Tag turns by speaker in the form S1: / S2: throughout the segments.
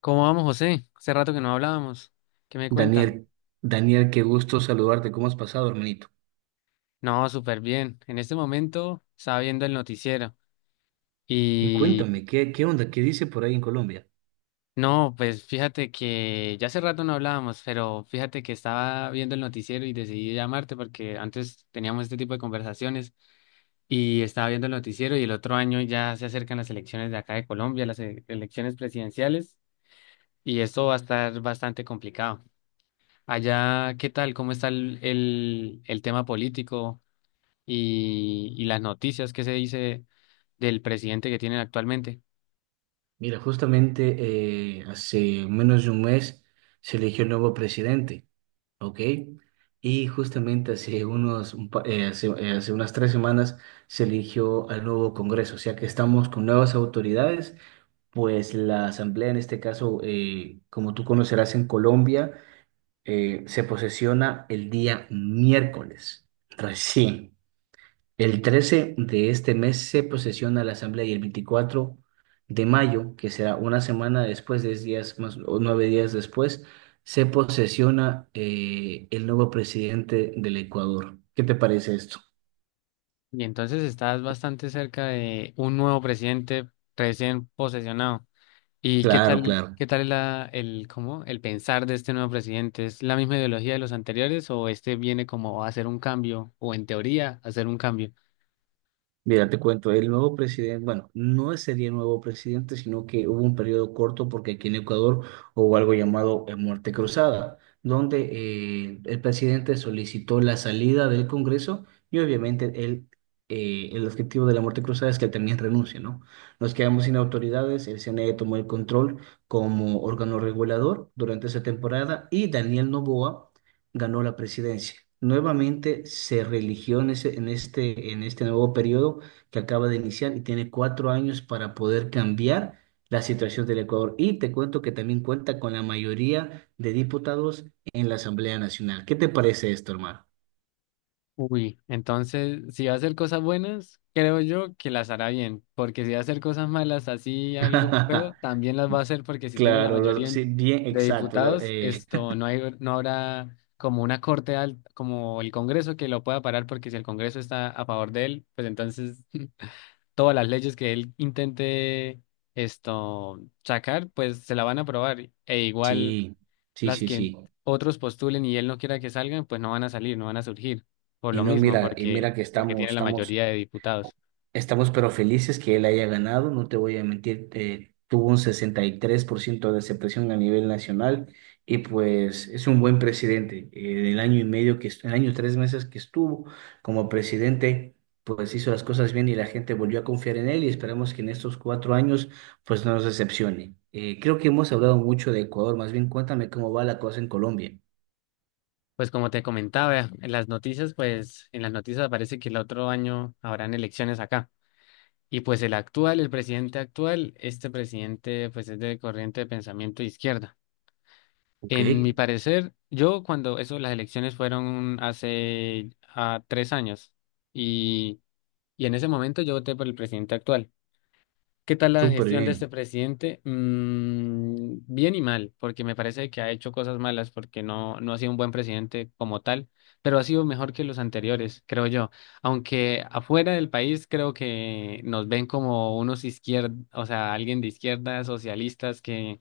S1: ¿Cómo vamos, José? Hace rato que no hablábamos. ¿Qué me cuenta?
S2: Daniel, Daniel, qué gusto saludarte. ¿Cómo has pasado, hermanito?
S1: No, súper bien. En este momento estaba viendo el noticiero,
S2: Y
S1: y
S2: cuéntame, ¿qué onda? ¿Qué dice por ahí en Colombia?
S1: no, pues fíjate que ya hace rato no hablábamos, pero fíjate que estaba viendo el noticiero y decidí llamarte porque antes teníamos este tipo de conversaciones y estaba viendo el noticiero y el otro año ya se acercan las elecciones de acá de Colombia, las elecciones presidenciales, y esto va a estar bastante complicado. Allá, ¿qué tal? ¿Cómo está el tema político? Y las noticias que se dice del presidente que tienen actualmente.
S2: Mira, justamente hace menos de un mes se eligió el nuevo presidente, ¿ok? Y justamente hace unos, un pa- hace, hace unas tres semanas se eligió al nuevo Congreso, o sea que estamos con nuevas autoridades, pues la Asamblea en este caso, como tú conocerás en Colombia, se posesiona el día miércoles, recién. El 13 de este mes se posesiona la asamblea y el 24 de mayo, que será una semana después, 10 días más o 9 días después, se posesiona el nuevo presidente del Ecuador. ¿Qué te parece esto?
S1: Y entonces estás bastante cerca de un nuevo presidente recién posesionado. ¿Y qué
S2: Claro,
S1: tal,
S2: claro.
S1: qué tal el pensar de este nuevo presidente? ¿Es la misma ideología de los anteriores o este viene como a hacer un cambio o en teoría a hacer un cambio?
S2: Mira, te cuento, el nuevo presidente, bueno, no sería el nuevo presidente, sino que hubo un periodo corto porque aquí en Ecuador hubo algo llamado muerte cruzada, donde el presidente solicitó la salida del Congreso y obviamente el objetivo de la muerte cruzada es que él también renuncie, ¿no? Nos quedamos sin autoridades, el CNE tomó el control como órgano regulador durante esa temporada y Daniel Noboa ganó la presidencia. Nuevamente se reeligió en en este nuevo periodo que acaba de iniciar y tiene 4 años para poder cambiar la situación del Ecuador. Y te cuento que también cuenta con la mayoría de diputados en la Asamblea Nacional. ¿Qué te parece esto, hermano?
S1: Uy, entonces, si va a hacer cosas buenas, creo yo que las hará bien, porque si va a hacer cosas malas, así algo feo, también las va a hacer porque si tiene la
S2: Claro,
S1: mayoría
S2: sí, bien,
S1: de
S2: exacto.
S1: diputados, esto no hay, no habrá como una corte alta, como el Congreso, que lo pueda parar, porque si el Congreso está a favor de él, pues entonces todas las leyes que él intente esto sacar, pues se la van a aprobar. E igual
S2: Sí, sí,
S1: las
S2: sí,
S1: que
S2: sí.
S1: otros postulen y él no quiera que salgan, pues no van a salir, no van a surgir, por
S2: Y
S1: lo
S2: no,
S1: mismo,
S2: mira, y
S1: porque,
S2: mira que
S1: porque
S2: estamos,
S1: tiene la
S2: estamos.
S1: mayoría de diputados.
S2: Estamos pero felices que él haya ganado, no te voy a mentir, tuvo un 63% de aceptación a nivel nacional y pues es un buen presidente. El año y tres meses que estuvo como presidente, pues hizo las cosas bien y la gente volvió a confiar en él y esperamos que en estos 4 años pues no nos decepcione. Creo que hemos hablado mucho de Ecuador, más bien cuéntame cómo va la cosa en Colombia.
S1: Pues como te comentaba, en las noticias, parece que el otro año habrán elecciones acá. Y pues el actual, el presidente actual, este presidente pues es de corriente de pensamiento de izquierda.
S2: Ok,
S1: En mi parecer, yo cuando eso, las elecciones fueron hace 3 años, y, y en ese momento yo voté por el presidente actual. ¿Qué tal la
S2: súper
S1: gestión de este
S2: bien.
S1: presidente? Bien y mal, porque me parece que ha hecho cosas malas, porque no, no ha sido un buen presidente como tal, pero ha sido mejor que los anteriores, creo yo. Aunque afuera del país creo que nos ven como unos izquierdos, o sea, alguien de izquierda, socialistas, que,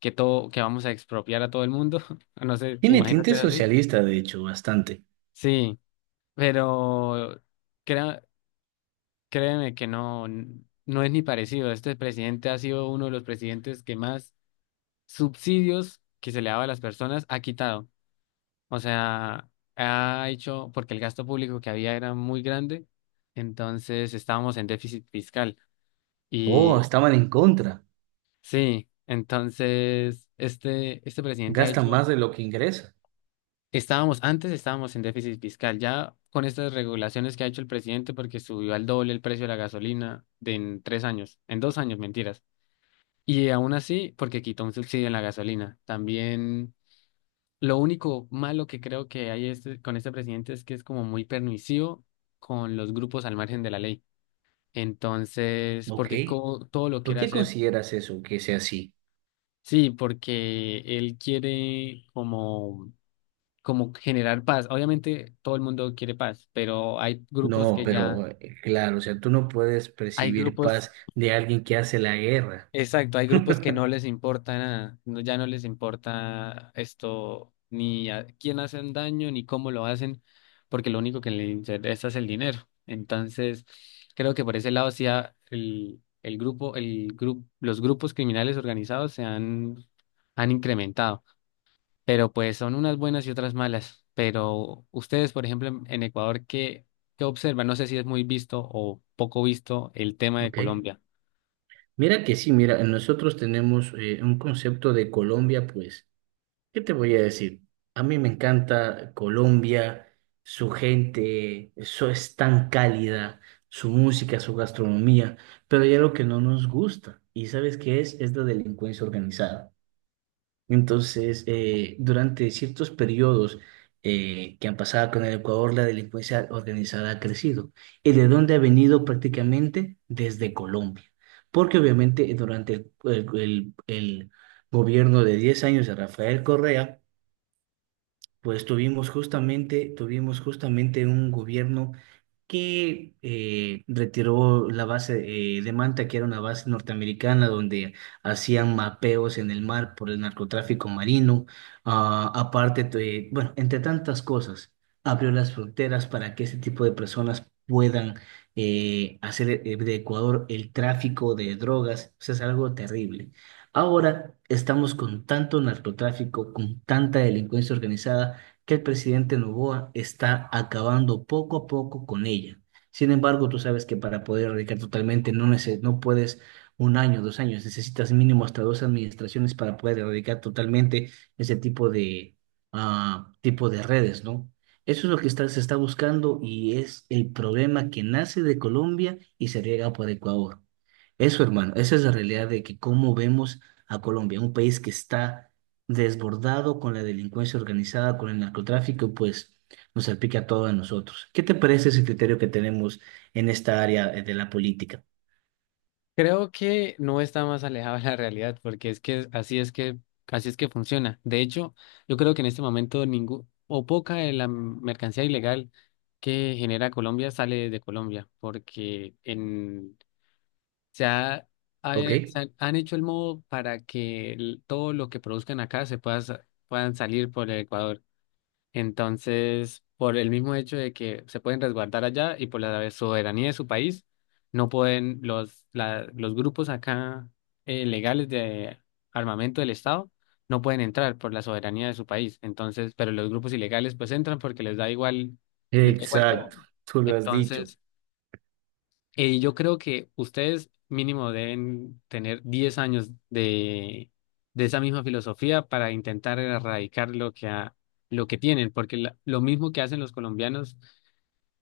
S1: que todo, que vamos a expropiar a todo el mundo. No sé,
S2: Tiene
S1: imagino que
S2: tinte
S1: es así.
S2: socialista, de hecho, bastante.
S1: Sí, pero crea- créeme que no es ni parecido. Este presidente ha sido uno de los presidentes que más subsidios que se le daba a las personas ha quitado. O sea, ha hecho, porque el gasto público que había era muy grande, entonces estábamos en déficit fiscal.
S2: Oh,
S1: Y
S2: estaban en contra.
S1: sí, entonces este presidente ha
S2: Gasta
S1: hecho,
S2: más de lo que ingresa.
S1: antes estábamos en déficit fiscal, ya con estas regulaciones que ha hecho el presidente, porque subió al doble el precio de la gasolina de en 3 años, en 2 años, mentiras. Y aún así, porque quitó un subsidio en la gasolina. También, lo único malo que creo que hay, con este presidente, es que es como muy permisivo con los grupos al margen de la ley. Entonces,
S2: Ok,
S1: porque todo lo
S2: ¿por
S1: quiere
S2: qué
S1: hacer,
S2: consideras eso que sea así?
S1: sí, porque él quiere como generar paz. Obviamente todo el mundo quiere paz, pero hay grupos
S2: No,
S1: que ya,
S2: pero claro, o sea, tú no puedes
S1: hay
S2: percibir
S1: grupos,
S2: paz de alguien que hace la guerra.
S1: exacto, hay grupos que no les importa nada, no, ya no les importa esto, ni a quién hacen daño, ni cómo lo hacen, porque lo único que les interesa es el dinero. Entonces, creo que por ese lado sí los grupos criminales organizados se han, incrementado, pero pues son unas buenas y otras malas. Pero ustedes, por ejemplo, en Ecuador, ¿qué, observan? No sé si es muy visto o poco visto el tema de
S2: Ok.
S1: Colombia.
S2: Mira que sí, mira, nosotros tenemos un concepto de Colombia, pues, ¿qué te voy a decir? A mí me encanta Colombia, su gente, eso es tan cálida, su música, su gastronomía, pero hay algo que no nos gusta, ¿y sabes qué es? Es la delincuencia organizada. Entonces, durante ciertos periodos que han pasado con el Ecuador, la delincuencia organizada ha crecido. ¿Y de dónde ha venido prácticamente? Desde Colombia. Porque obviamente durante el gobierno de 10 años de Rafael Correa, pues tuvimos justamente un gobierno que retiró la base de Manta, que era una base norteamericana donde hacían mapeos en el mar por el narcotráfico marino. Ah, aparte, bueno, entre tantas cosas, abrió las fronteras para que ese tipo de personas puedan hacer de Ecuador el tráfico de drogas. O sea, es algo terrible. Ahora estamos con tanto narcotráfico, con tanta delincuencia organizada, que el presidente Noboa está acabando poco a poco con ella. Sin embargo, tú sabes que para poder erradicar totalmente no, no puedes un año, dos años, necesitas mínimo hasta dos administraciones para poder erradicar totalmente ese tipo de redes, ¿no? Eso es lo que se está buscando y es el problema que nace de Colombia y se riega por Ecuador. Eso, hermano, esa es la realidad de que cómo vemos a Colombia, un país que está desbordado con la delincuencia organizada, con el narcotráfico, pues nos salpica a todos nosotros. ¿Qué te parece ese criterio que tenemos en esta área de la política?
S1: Creo que no está más alejado de la realidad, porque es que así es que funciona. De hecho, yo creo que en este momento ningún o poca de la mercancía ilegal que genera Colombia sale de Colombia, porque en se ha, ha-
S2: ¿Ok?
S1: se han han hecho el modo para que todo lo que produzcan acá puedan salir por el Ecuador. Entonces, por el mismo hecho de que se pueden resguardar allá y por la soberanía de su país, no pueden los grupos acá, legales, de armamento del Estado, no pueden entrar por la soberanía de su país. Entonces, pero los grupos ilegales pues entran porque les da igual todo.
S2: Exacto, tú lo has dicho.
S1: Entonces, yo creo que ustedes mínimo deben tener 10 años de esa misma filosofía para intentar erradicar lo que tienen, porque lo mismo que hacen los colombianos,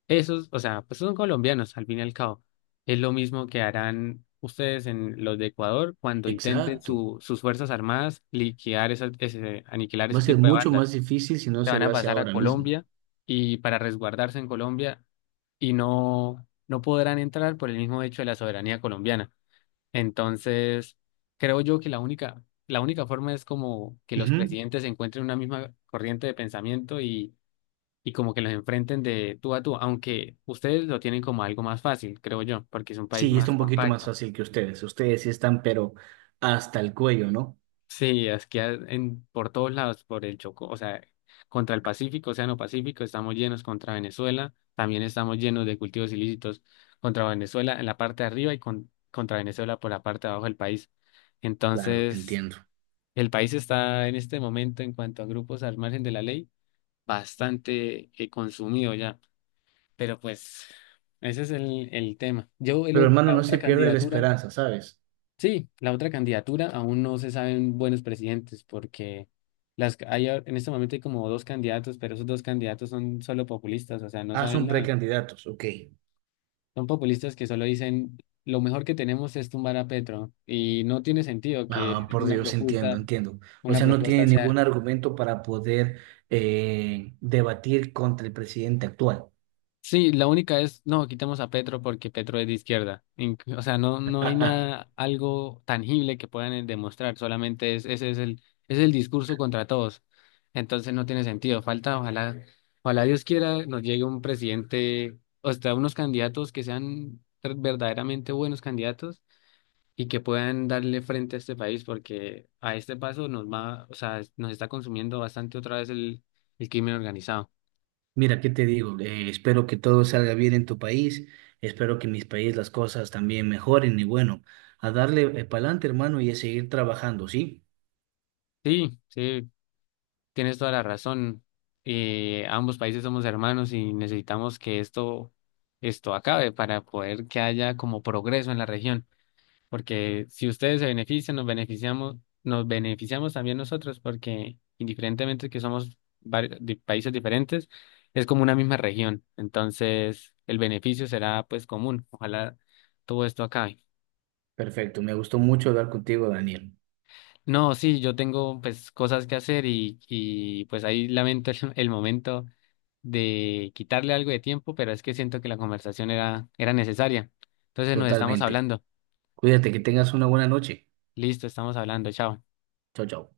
S1: esos, o sea, pues son colombianos al fin y al cabo, es lo mismo que harán ustedes en los de Ecuador cuando intenten
S2: Exacto.
S1: sus fuerzas armadas liquidar aniquilar
S2: Va a
S1: ese
S2: ser
S1: tipo de
S2: mucho más
S1: bandas,
S2: difícil si no
S1: se
S2: se
S1: van
S2: lo
S1: a
S2: hace
S1: pasar a
S2: ahora mismo.
S1: Colombia y para resguardarse en Colombia, y no, no podrán entrar por el mismo hecho de la soberanía colombiana. Entonces, creo yo que la única forma es como que los
S2: Ujú.
S1: presidentes encuentren una misma corriente de pensamiento, y como que los enfrenten de tú a tú, aunque ustedes lo tienen como algo más fácil, creo yo, porque es un país
S2: Sí, está
S1: más
S2: un poquito más
S1: compacto.
S2: fácil que ustedes. Ustedes sí están, pero hasta el cuello, ¿no?
S1: Sí, aquí por todos lados, por el Chocó, o sea, contra el Pacífico, Océano Pacífico, estamos llenos contra Venezuela, también estamos llenos de cultivos ilícitos contra Venezuela en la parte de arriba y contra Venezuela por la parte de abajo del país.
S2: Claro, te
S1: Entonces,
S2: entiendo.
S1: el país está en este momento, en cuanto a grupos al margen de la ley, bastante consumido ya, pero pues ese es el tema.
S2: Pero hermano,
S1: La
S2: no
S1: otra
S2: se pierde la
S1: candidatura.
S2: esperanza, ¿sabes?
S1: Sí, la otra candidatura aún no se saben buenos presidentes porque en este momento hay como dos candidatos, pero esos dos candidatos son solo populistas, o sea, no
S2: Ah,
S1: saben
S2: son
S1: nada.
S2: precandidatos, ok.
S1: Son populistas que solo dicen lo mejor que tenemos es tumbar a Petro, y no tiene sentido que
S2: Ah, por
S1: una
S2: Dios, entiendo,
S1: propuesta,
S2: entiendo. O
S1: una
S2: sea, no tiene
S1: propuesta sea...
S2: ningún argumento para poder debatir contra el presidente actual.
S1: Sí, la única es, no, quitemos a Petro porque Petro es de izquierda. O sea, no, no hay nada, algo tangible que puedan demostrar, ese es el discurso contra todos. Entonces no tiene sentido. Falta, ojalá, ojalá Dios quiera, nos llegue un presidente, o sea, unos candidatos que sean verdaderamente buenos candidatos y que puedan darle frente a este país, porque a este paso nos va, o sea, nos está consumiendo bastante otra vez el crimen organizado.
S2: Mira, ¿qué te digo? Espero que todo salga bien en tu país. Espero que en mis países las cosas también mejoren. Y bueno, a darle para adelante, hermano, y a seguir trabajando, ¿sí?
S1: Sí, sí. Tienes toda la razón. Ambos países somos hermanos y necesitamos que esto acabe para poder que haya como progreso en la región. Porque si ustedes se benefician, nos beneficiamos, también nosotros, porque indiferentemente que somos de países diferentes, es como una misma región. Entonces, el beneficio será pues común. Ojalá todo esto acabe.
S2: Perfecto. Me gustó mucho hablar contigo, Daniel.
S1: No, sí, yo tengo pues cosas que hacer, y pues ahí lamento el, el momento de quitarle algo de tiempo, pero es que siento que la conversación era necesaria. Entonces nos estamos
S2: Totalmente.
S1: hablando.
S2: Cuídate, que tengas una buena noche.
S1: Listo, estamos hablando. Chao.
S2: Chao, chao.